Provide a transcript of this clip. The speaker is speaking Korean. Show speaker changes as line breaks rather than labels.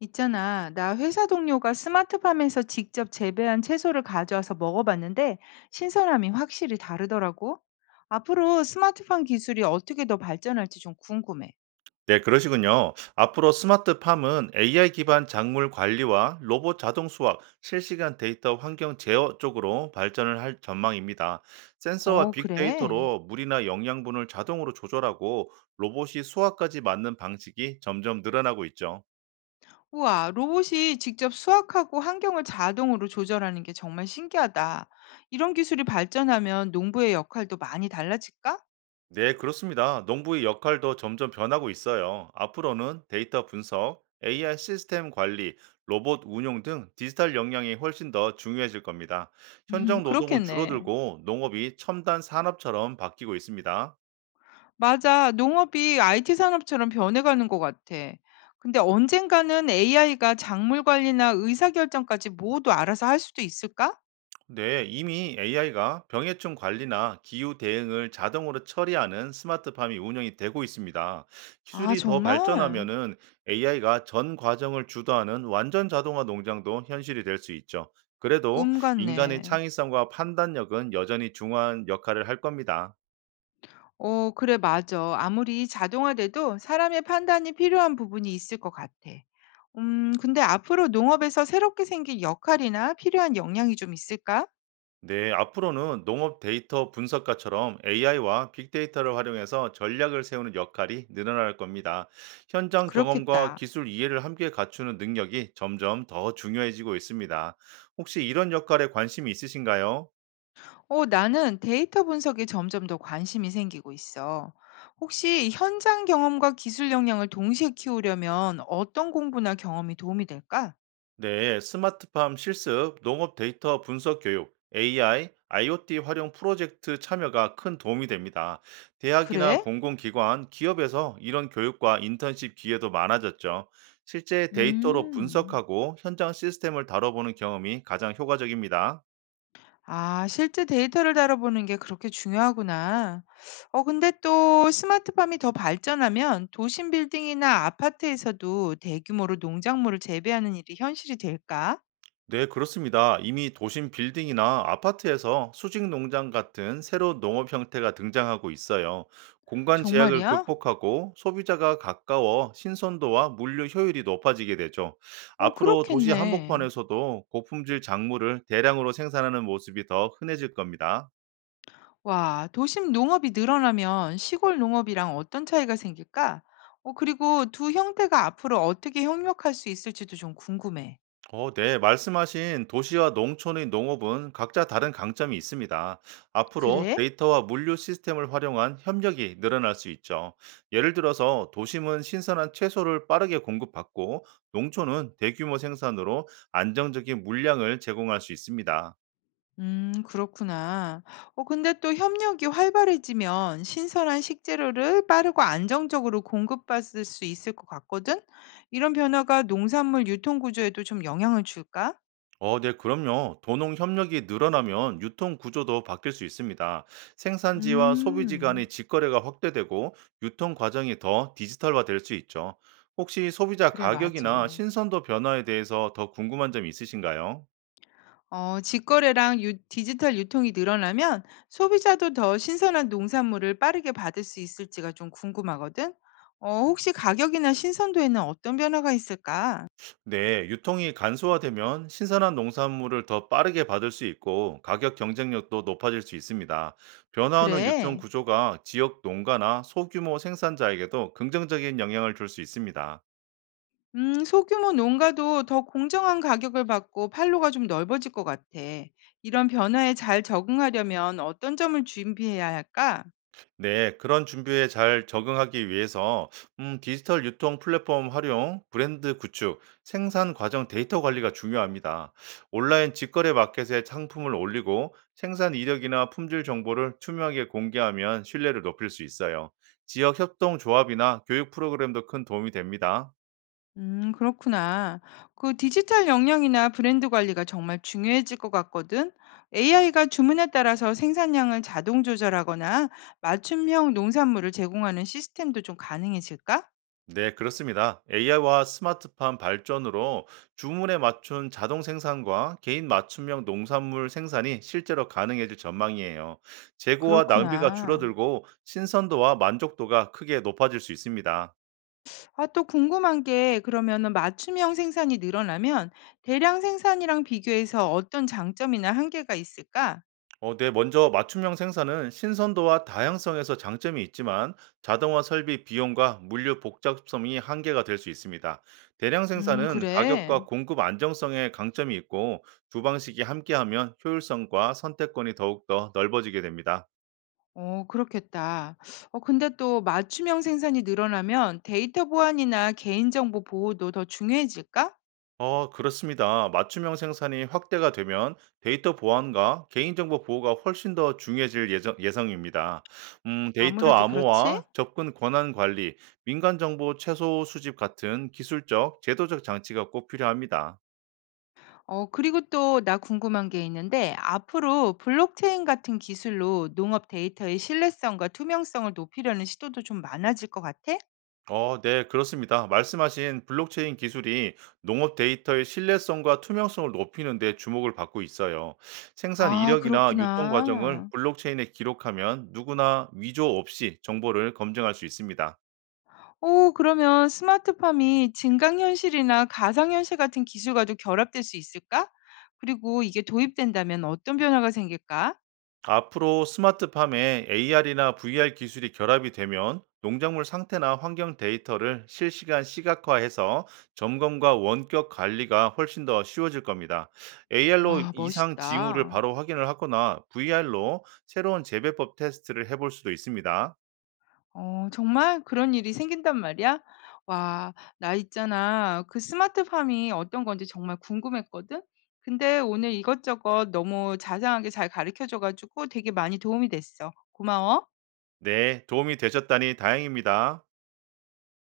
있잖아, 나 회사 동료가 스마트팜에서 직접 재배한 채소를 가져와서 먹어봤는데 신선함이 확실히 다르더라고. 앞으로 스마트팜 기술이 어떻게 더 발전할지 좀 궁금해.
네, 그러시군요. 앞으로 스마트팜은 AI 기반 작물 관리와 로봇 자동 수확, 실시간 데이터 환경 제어 쪽으로 발전을 할 전망입니다. 센서와
어, 그래.
빅데이터로 물이나 영양분을 자동으로 조절하고 로봇이 수확까지 맞는 방식이 점점 늘어나고 있죠.
우와, 로봇이 직접 수확하고 환경을 자동으로 조절하는 게 정말 신기하다. 이런 기술이 발전하면 농부의 역할도 많이 달라질까?
네, 그렇습니다. 농부의 역할도 점점 변하고 있어요. 앞으로는 데이터 분석, AI 시스템 관리, 로봇 운용 등 디지털 역량이 훨씬 더 중요해질 겁니다. 현장 노동은
그렇겠네.
줄어들고 농업이 첨단 산업처럼 바뀌고 있습니다.
맞아. 농업이 IT 산업처럼 변해가는 것 같아. 근데 언젠가는 AI가 작물 관리나 의사결정까지 모두 알아서 할 수도 있을까?
네, 이미 AI가 병해충 관리나 기후 대응을 자동으로 처리하는 스마트팜이 운영이 되고 있습니다.
아,
기술이 더
정말?
발전하면은 AI가 전 과정을 주도하는 완전 자동화 농장도 현실이 될 수 있죠. 그래도
꿈
인간의
같네.
창의성과 판단력은 여전히 중요한 역할을 할 겁니다.
어, 그래, 맞아. 아무리 자동화돼도 사람의 판단이 필요한 부분이 있을 것 같아. 근데 앞으로 농업에서 새롭게 생긴 역할이나 필요한 역량이 좀 있을까?
네, 앞으로는 농업 데이터 분석가처럼 AI와 빅데이터를 활용해서 전략을 세우는 역할이 늘어날 겁니다. 현장 경험과
그렇겠다.
기술 이해를 함께 갖추는 능력이 점점 더 중요해지고 있습니다. 혹시 이런 역할에 관심이 있으신가요?
어, 나는 데이터 분석에 점점 더 관심이 생기고 있어. 혹시 현장 경험과 기술 역량을 동시에 키우려면 어떤 공부나 경험이 도움이 될까?
네, 스마트팜 실습, 농업 데이터 분석 교육, AI, IoT 활용 프로젝트 참여가 큰 도움이 됩니다. 대학이나
그래?
공공기관, 기업에서 이런 교육과 인턴십 기회도 많아졌죠. 실제 데이터로
음,
분석하고 현장 시스템을 다뤄보는 경험이 가장 효과적입니다.
아, 실제 데이터를 다뤄보는 게 그렇게 중요하구나. 어, 근데 또 스마트팜이 더 발전하면 도심 빌딩이나 아파트에서도 대규모로 농작물을 재배하는 일이 현실이 될까?
네, 그렇습니다. 이미 도심 빌딩이나 아파트에서 수직 농장 같은 새로운 농업 형태가 등장하고 있어요. 공간 제약을
정말이야?
극복하고 소비자가 가까워 신선도와 물류 효율이 높아지게 되죠.
어,
앞으로 도시
그렇겠네.
한복판에서도 고품질 작물을 대량으로 생산하는 모습이 더 흔해질 겁니다.
와, 도심 농업이 늘어나면 시골 농업이랑 어떤 차이가 생길까? 어, 그리고 두 형태가 앞으로 어떻게 협력할 수 있을지도 좀 궁금해.
어, 네. 말씀하신 도시와 농촌의 농업은 각자 다른 강점이 있습니다. 앞으로
그래?
데이터와 물류 시스템을 활용한 협력이 늘어날 수 있죠. 예를 들어서 도심은 신선한 채소를 빠르게 공급받고 농촌은 대규모 생산으로 안정적인 물량을 제공할 수 있습니다.
그렇구나. 어, 근데 또 협력이 활발해지면 신선한 식재료를 빠르고 안정적으로 공급받을 수 있을 것 같거든? 이런 변화가 농산물 유통 구조에도 좀 영향을 줄까?
어, 네, 그럼요. 도농 협력이 늘어나면 유통 구조도 바뀔 수 있습니다. 생산지와 소비지
음,
간의 직거래가 확대되고 유통 과정이 더 디지털화 될 수 있죠. 혹시 소비자
그래,
가격이나
맞아.
신선도 변화에 대해서 더 궁금한 점 있으신가요?
어, 디지털 유통이 늘어나면 소비자도 더 신선한 농산물을 빠르게 받을 수 있을지가 좀 궁금하거든. 어, 혹시 가격이나 신선도에는 어떤 변화가 있을까?
네, 유통이 간소화되면 신선한 농산물을 더 빠르게 받을 수 있고 가격 경쟁력도 높아질 수 있습니다. 변화하는 유통
그래.
구조가 지역 농가나 소규모 생산자에게도 긍정적인 영향을 줄 수 있습니다.
소규모 농가도 더 공정한 가격을 받고 판로가 좀 넓어질 것 같아. 이런 변화에 잘 적응하려면 어떤 점을 준비해야 할까?
네, 그런 준비에 잘 적응하기 위해서 디지털 유통 플랫폼 활용, 브랜드 구축, 생산 과정 데이터 관리가 중요합니다. 온라인 직거래 마켓에 상품을 올리고 생산 이력이나 품질 정보를 투명하게 공개하면 신뢰를 높일 수 있어요. 지역 협동 조합이나 교육 프로그램도 큰 도움이 됩니다.
그렇구나. 그 디지털 역량이나 브랜드 관리가 정말 중요해질 것 같거든. AI가 주문에 따라서 생산량을 자동 조절하거나 맞춤형 농산물을 제공하는 시스템도 좀 가능해질까?
네, 그렇습니다. AI와 스마트팜 발전으로 주문에 맞춘 자동 생산과 개인 맞춤형 농산물 생산이 실제로 가능해질 전망이에요. 재고와 낭비가
그렇구나.
줄어들고 신선도와 만족도가 크게 높아질 수 있습니다.
아, 또 궁금한 게 그러면은 맞춤형 생산이 늘어나면 대량 생산이랑 비교해서 어떤 장점이나 한계가 있을까?
어, 네. 먼저 맞춤형 생산은 신선도와 다양성에서 장점이 있지만 자동화 설비 비용과 물류 복잡성이 한계가 될 수 있습니다. 대량 생산은
그래.
가격과 공급 안정성에 강점이 있고 두 방식이 함께하면 효율성과 선택권이 더욱더 넓어지게 됩니다.
어, 그렇겠다. 어, 근데 또 맞춤형 생산이 늘어나면 데이터 보안이나 개인정보 보호도 더 중요해질까?
어, 그렇습니다. 맞춤형 생산이 확대가 되면 데이터 보안과 개인정보 보호가 훨씬 더 중요해질 예정, 예상입니다. 데이터
아무래도 그렇지?
암호화, 접근 권한 관리, 민간 정보 최소 수집 같은 기술적, 제도적 장치가 꼭 필요합니다.
어, 그리고 또 나 궁금한 게 있는데, 앞으로 블록체인 같은 기술로 농업 데이터의 신뢰성과 투명성을 높이려는 시도도 좀 많아질 것 같아?
어, 네, 그렇습니다. 말씀하신 블록체인 기술이 농업 데이터의 신뢰성과 투명성을 높이는 데 주목을 받고 있어요. 생산
아,
이력이나 유통 과정을
그렇구나.
블록체인에 기록하면 누구나 위조 없이 정보를 검증할 수 있습니다.
오, 그러면 스마트팜이 증강현실이나 가상현실 같은 기술과도 결합될 수 있을까? 그리고 이게 도입된다면 어떤 변화가 생길까?
앞으로 스마트팜에 AR이나 VR 기술이 결합이 되면 농작물 상태나 환경 데이터를 실시간 시각화해서 점검과 원격 관리가 훨씬 더 쉬워질 겁니다. AR로
와
이상 징후를
멋있다.
바로 확인을 하거나 VR로 새로운 재배법 테스트를 해볼 수도 있습니다.
어 정말 그런 일이 생긴단 말이야? 와 나 있잖아. 그 스마트팜이 어떤 건지 정말 궁금했거든. 근데 오늘 이것저것 너무 자세하게 잘 가르쳐 줘 가지고 되게 많이 도움이 됐어. 고마워.
네, 도움이 되셨다니 다행입니다.